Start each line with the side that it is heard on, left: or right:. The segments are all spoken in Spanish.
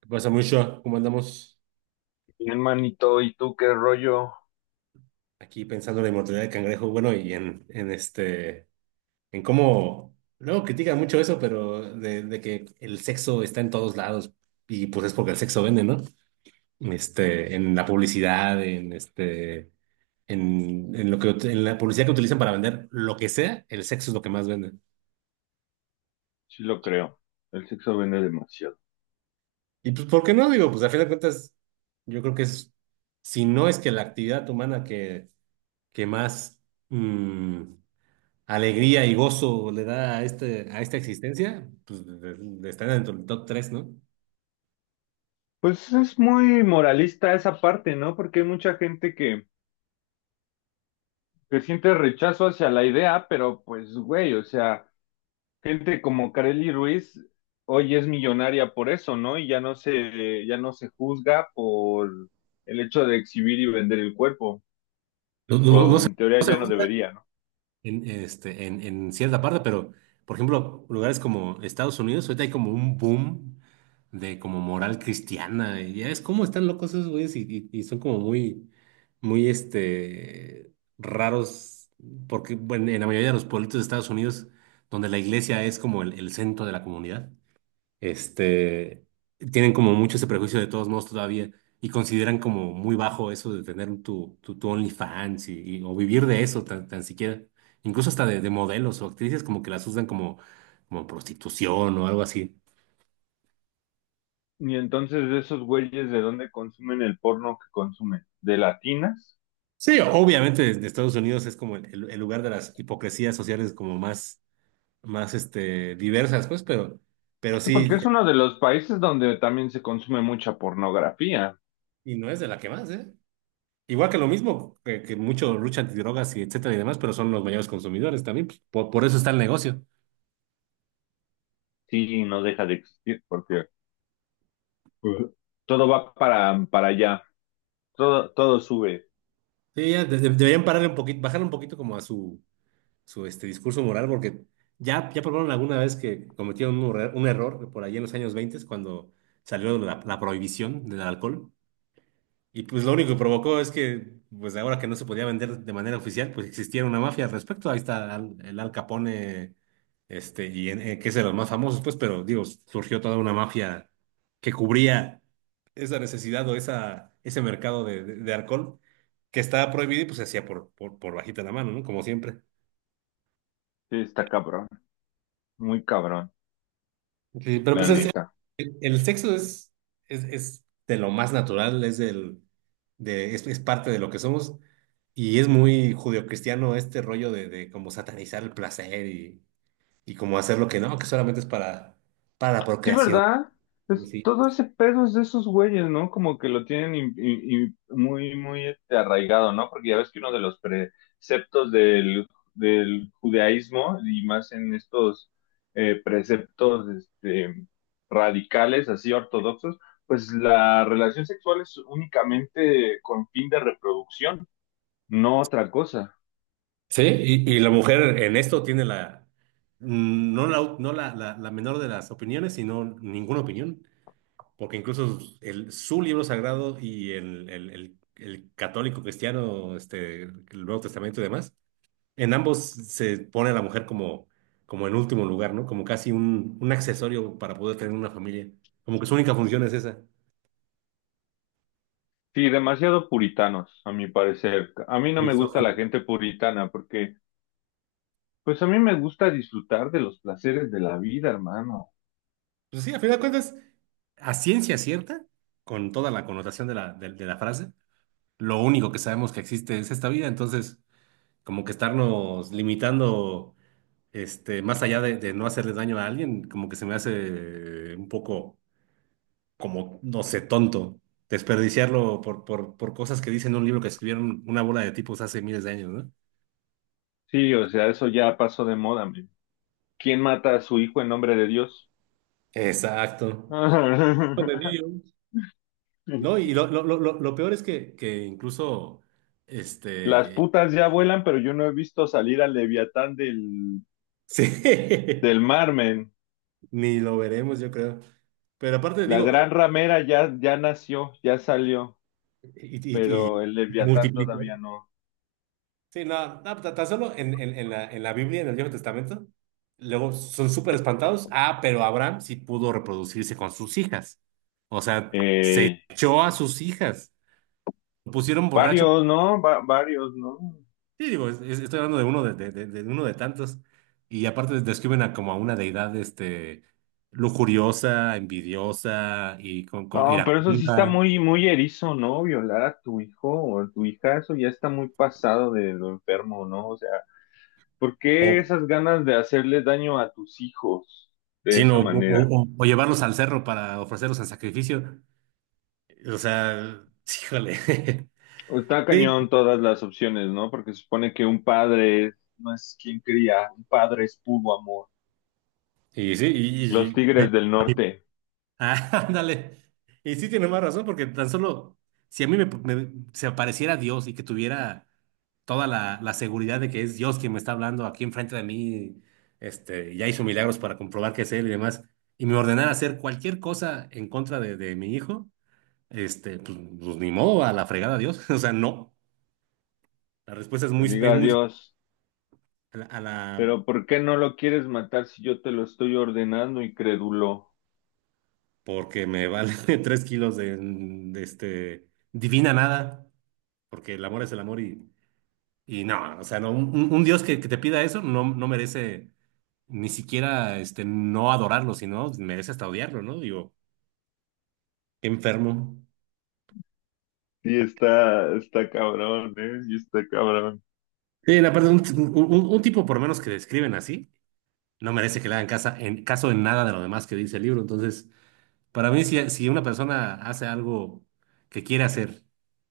right: ¿Qué pasa, mucho? ¿Cómo andamos
left: Bien, manito, ¿y tú qué rollo?
right: aquí pensando en la inmortalidad del cangrejo? Bueno, y en cómo, luego critican mucho eso, pero de que el sexo está en todos lados y pues es porque el sexo vende, ¿no? En la publicidad, en lo que, en la publicidad que utilizan para vender lo que sea, el sexo es lo que más vende.
left: Sí lo creo. El sexo vende demasiado.
right: Y pues, ¿por qué no? Digo, pues a fin de cuentas, yo creo que es, si no es que la actividad humana que, que más mm, alegría y gozo le da a, a esta existencia, pues está dentro del top tres, ¿no?
left: Pues es muy moralista esa parte, ¿no? Porque hay mucha gente que siente rechazo hacia la idea, pero pues, güey, o sea, gente como Kareli Ruiz hoy es millonaria por eso, ¿no? Y ya no se juzga por el hecho de exhibir y vender el cuerpo.
right: No, no,
left: O
right: no se,
left: en teoría
right: no se
left: ya no
right: juzga
left: debería, ¿no?
right: en cierta parte, pero por ejemplo, lugares como Estados Unidos, ahorita hay como un boom de como moral cristiana, y ya es como están locos esos güeyes y, y son como muy, muy raros, porque bueno, en la mayoría de los pueblitos de Estados Unidos, donde la iglesia es como el centro de la comunidad este, Tienen como mucho ese prejuicio de todos modos todavía y consideran como muy bajo eso de tener tu, tu OnlyFans y, o vivir de eso tan, tan siquiera. Incluso hasta de modelos o actrices como que las usan como, como prostitución o algo así.
left: Y entonces de esos güeyes, ¿de dónde consumen el porno que consumen? ¿De latinas?
right: Sí, obviamente desde Estados Unidos es como el, el lugar de las hipocresías sociales como más, más diversas, pues, pero
left: Porque
right: sí,
left: es uno de los países donde también se consume mucha pornografía.
right: y no es de la que más, ¿eh? Igual que lo mismo, que mucho lucha antidrogas y etcétera y demás, pero son los mayores consumidores también, pues, por eso está el negocio.
left: Sí, no deja de existir porque pues, todo va para allá. Todo, todo sube.
right: Sí, ya deberían pararle un poquito, bajarle un poquito como a su, su discurso moral, porque ya, ya probaron alguna vez que cometieron un error por ahí en los años 20 cuando salió la, la prohibición del alcohol. Y pues lo único que provocó es que, pues ahora que no se podía vender de manera oficial, pues existiera una mafia al respecto. Ahí está Al- el Al Capone, que es de los más famosos, pues, pero digo, surgió toda una mafia que cubría esa necesidad o esa, ese mercado de, de alcohol que estaba prohibido y pues se hacía por bajita la mano, ¿no? Como siempre.
left: Sí, está cabrón. Muy cabrón,
right: Sí, pero
left: la
right: pues es-
left: neta.
right: el sexo es de lo más natural, es, del, de, es parte de lo que somos y es muy judeocristiano este rollo de como satanizar el placer y como hacer lo que no, que solamente es para la
left: Sí,
right: procreación.
left: ¿verdad?
right: Y
left: Es,
right: sí,
left: todo ese pedo es de esos güeyes, ¿no? Como que lo tienen muy, muy este, arraigado, ¿no? Porque ya ves que uno de los preceptos del judaísmo, y más en estos preceptos este, radicales, así ortodoxos, pues la relación sexual es únicamente con fin de reproducción, no otra cosa.
right: sí, y la mujer en esto tiene la, no la, no la, la, la menor de las opiniones, sino ninguna opinión. Porque incluso el, su libro sagrado y el, el católico cristiano, el Nuevo Testamento y demás, en ambos se pone a la mujer como, como en último lugar, ¿no? Como casi un accesorio para poder tener una familia. Como que su única función es esa,
left: Sí, demasiado puritanos, a mi parecer. A mí no me gusta
right: misógino.
left: la gente puritana porque... Pues a mí me gusta disfrutar de los placeres de la vida, hermano.
right: Pues sí, a final de cuentas, a ciencia cierta, con toda la connotación de la frase, lo único que sabemos que existe es esta vida, entonces como que estarnos limitando más allá de no hacerle daño a alguien, como que se me hace un poco, como, no sé, tonto desperdiciarlo por cosas que dicen en un libro que escribieron una bola de tipos hace miles de años, ¿no?
left: Sí, o sea, eso ya pasó de moda, men. ¿Quién mata a su hijo en nombre de Dios?
right: Exacto. De Dios. No, y lo, lo peor es que incluso,
left: Las
right: este,
left: putas ya vuelan, pero yo no he visto salir al Leviatán
right: sí,
left: del mar, men.
right: ni lo veremos, yo creo. Pero aparte
left: La
right: digo,
left: gran ramera ya, ya nació, ya salió,
right: y, y,
left: pero el
right: y se
left: Leviatán
right: multiplicó.
left: todavía no.
right: Sí, no, no, tan solo en la Biblia, en el Viejo Testamento, luego son súper espantados. Ah, pero Abraham sí pudo reproducirse con sus hijas. O sea, se
left: Eh,
right: echó a sus hijas. Lo pusieron borracho.
left: varios, ¿no? Varios, ¿no?
right: Sí, digo, estoy hablando de uno de, de uno de tantos. Y aparte describen a como a una deidad lujuriosa, envidiosa y con
left: No, pero eso sí está
right: iracunda.
left: muy, muy erizo, ¿no? Violar a tu hijo o a tu hija, eso ya está muy pasado de lo enfermo, ¿no? O sea, ¿por qué
right: O,
left: esas ganas de hacerles daño a tus hijos de esa
right: sino, o,
left: manera?
right: o llevarlos al cerro para ofrecerlos en sacrificio. O sea, híjole.
left: Está
right: Sí,
left: cañón todas las opciones, ¿no? Porque se supone que un padre no es quien cría, un padre es puro amor.
right: y sí,
left: Los
right: y,
left: tigres del
right: y- y-
left: norte,
right: ah, ándale. Y sí tiene más razón, porque tan solo si a mí me, se apareciera Dios y que tuviera toda la, la seguridad de que es Dios quien me está hablando aquí enfrente de mí, ya hizo milagros para comprobar que es Él y demás, y me ordenara hacer cualquier cosa en contra de mi hijo, pues, pues, ni modo, a la fregada Dios. O sea, no. La respuesta
left: que diga
right: es muy
left: adiós.
right: a la,
left: Pero ¿por qué no lo quieres matar si yo te lo estoy ordenando, incrédulo?
right: porque me vale tres kilos de este divina nada. Porque el amor es el amor y no, o sea, no, un, un Dios que te pida eso no, no merece ni siquiera no adorarlo, sino merece hasta odiarlo, ¿no? Digo, qué enfermo.
left: Sí, está, está cabrón, ¿eh? Sí, está cabrón.
right: Sí, la verdad, un, un tipo por menos que describen así, no merece que le hagan casa, en, caso en nada de lo demás que dice el libro. Entonces, para mí, si, si una persona hace algo que quiere hacer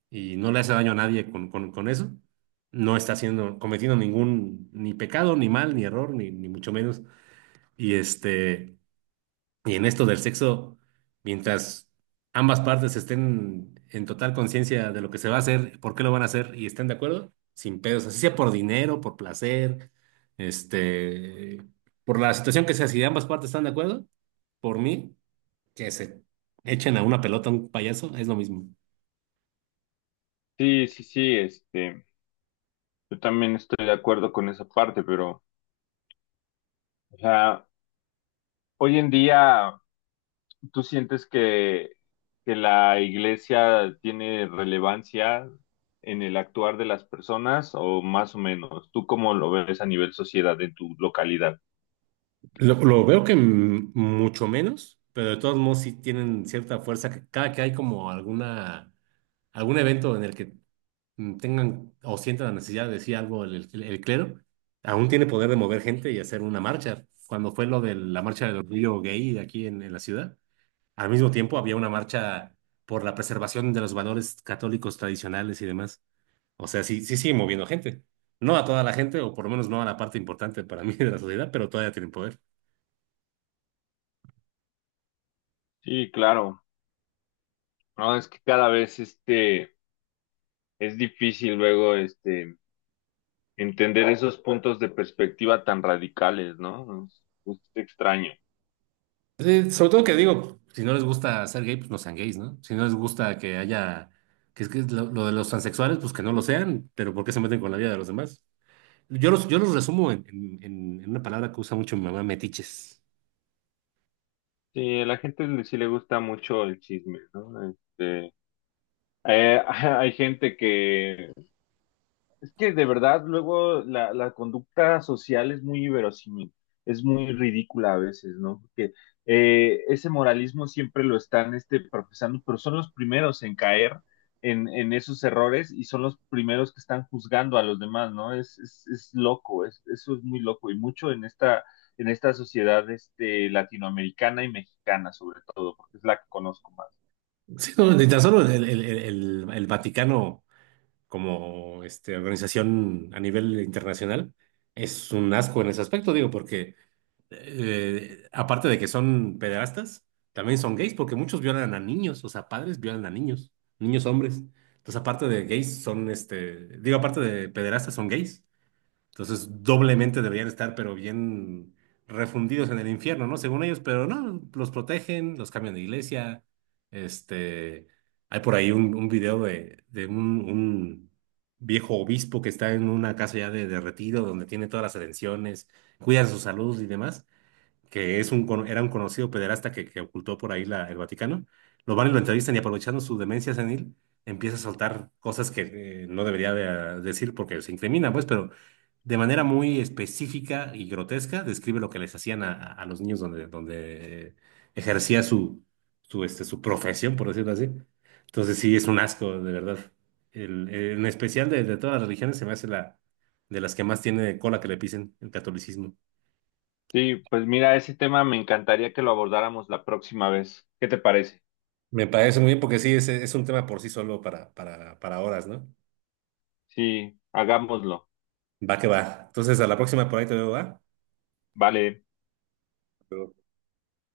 right: y no le hace daño a nadie con, con eso, no está haciendo, cometiendo ningún, ni pecado, ni mal, ni error, ni, ni mucho menos. Y este, Y en esto del sexo, mientras ambas partes estén en total conciencia de lo que se va a hacer, por qué lo van a hacer y estén de acuerdo, sin pedos, así sea por dinero, por placer, este, por la situación que sea, si ambas partes están de acuerdo, por mí, que se echen a una pelota a un payaso, es lo mismo.
left: Sí, sí, sí, este, yo también estoy de acuerdo con esa parte, pero, o sea, hoy en día, ¿tú sientes que la iglesia tiene relevancia en el actuar de las personas o más o menos? ¿Tú cómo lo ves a nivel sociedad en tu localidad?
right: Lo veo que mucho menos, pero de todos modos sí tienen cierta fuerza, que cada que hay como alguna algún evento en el que tengan o sientan la necesidad de decir algo el, el clero, aún tiene poder de mover gente y hacer una marcha. Cuando fue lo de la marcha del orgullo gay aquí en la ciudad, al mismo tiempo había una marcha por la preservación de los valores católicos tradicionales y demás. O sea, sí, sí sigue moviendo gente. No a toda la gente, o por lo menos no a la parte importante para mí de la sociedad, pero todavía tienen poder.
left: Sí, claro, no, es que cada vez, este, es difícil luego, este, entender esos puntos de perspectiva tan radicales, ¿no? Es extraño.
right: Sí, sobre todo que digo, si no les gusta ser gay, pues no sean gays, ¿no? Si no les gusta que haya, que es lo de los transexuales, pues que no lo sean, pero ¿por qué se meten con la vida de los demás? Yo los resumo en, en una palabra que usa mucho mi mamá, metiches.
left: Sí, a la gente sí le gusta mucho el chisme, ¿no? Este, eh, hay gente que es que de verdad luego la conducta social es muy inverosímil, es muy ridícula a veces, ¿no? Porque ese moralismo siempre lo están este, profesando, pero son los primeros en caer en esos errores y son los primeros que están juzgando a los demás, ¿no? Es loco, es, eso es muy loco y mucho en esta sociedad este, latinoamericana y mexicana sobre todo, porque es la que conozco más.
right: Sí, no, ni tan solo el, el Vaticano como organización a nivel internacional es un asco en ese aspecto, digo, porque aparte de que son pederastas, también son gays porque muchos violan a niños, o sea, padres violan a niños, niños hombres. Entonces, aparte de gays, son digo, aparte de pederastas, son gays. Entonces, doblemente deberían estar, pero bien refundidos en el infierno, ¿no? Según ellos, pero no, los protegen, los cambian de iglesia. Este, hay por ahí un video de un viejo obispo que está en una casa ya de retiro donde tiene todas las atenciones, cuidan su salud y demás que es un, era un conocido pederasta que ocultó por ahí la, el Vaticano, lo van y lo entrevistan y aprovechando su demencia senil, empieza a soltar cosas que no debería decir porque se incrimina, pues, pero de manera muy específica y grotesca describe lo que les hacían a, a los niños donde, donde ejercía su, su, su profesión, por decirlo así. Entonces sí, es un asco, de verdad. El, en especial de todas las religiones se me hace la de las que más tiene cola que le pisen el catolicismo.
left: Sí, pues mira, ese tema me encantaría que lo abordáramos la próxima vez. ¿Qué te parece?
right: Me parece muy bien porque sí, es un tema por sí solo para horas, ¿no?
left: Sí, hagámoslo.
right: Va que va. Entonces, a la próxima por ahí te veo, ¿va?
left: Vale.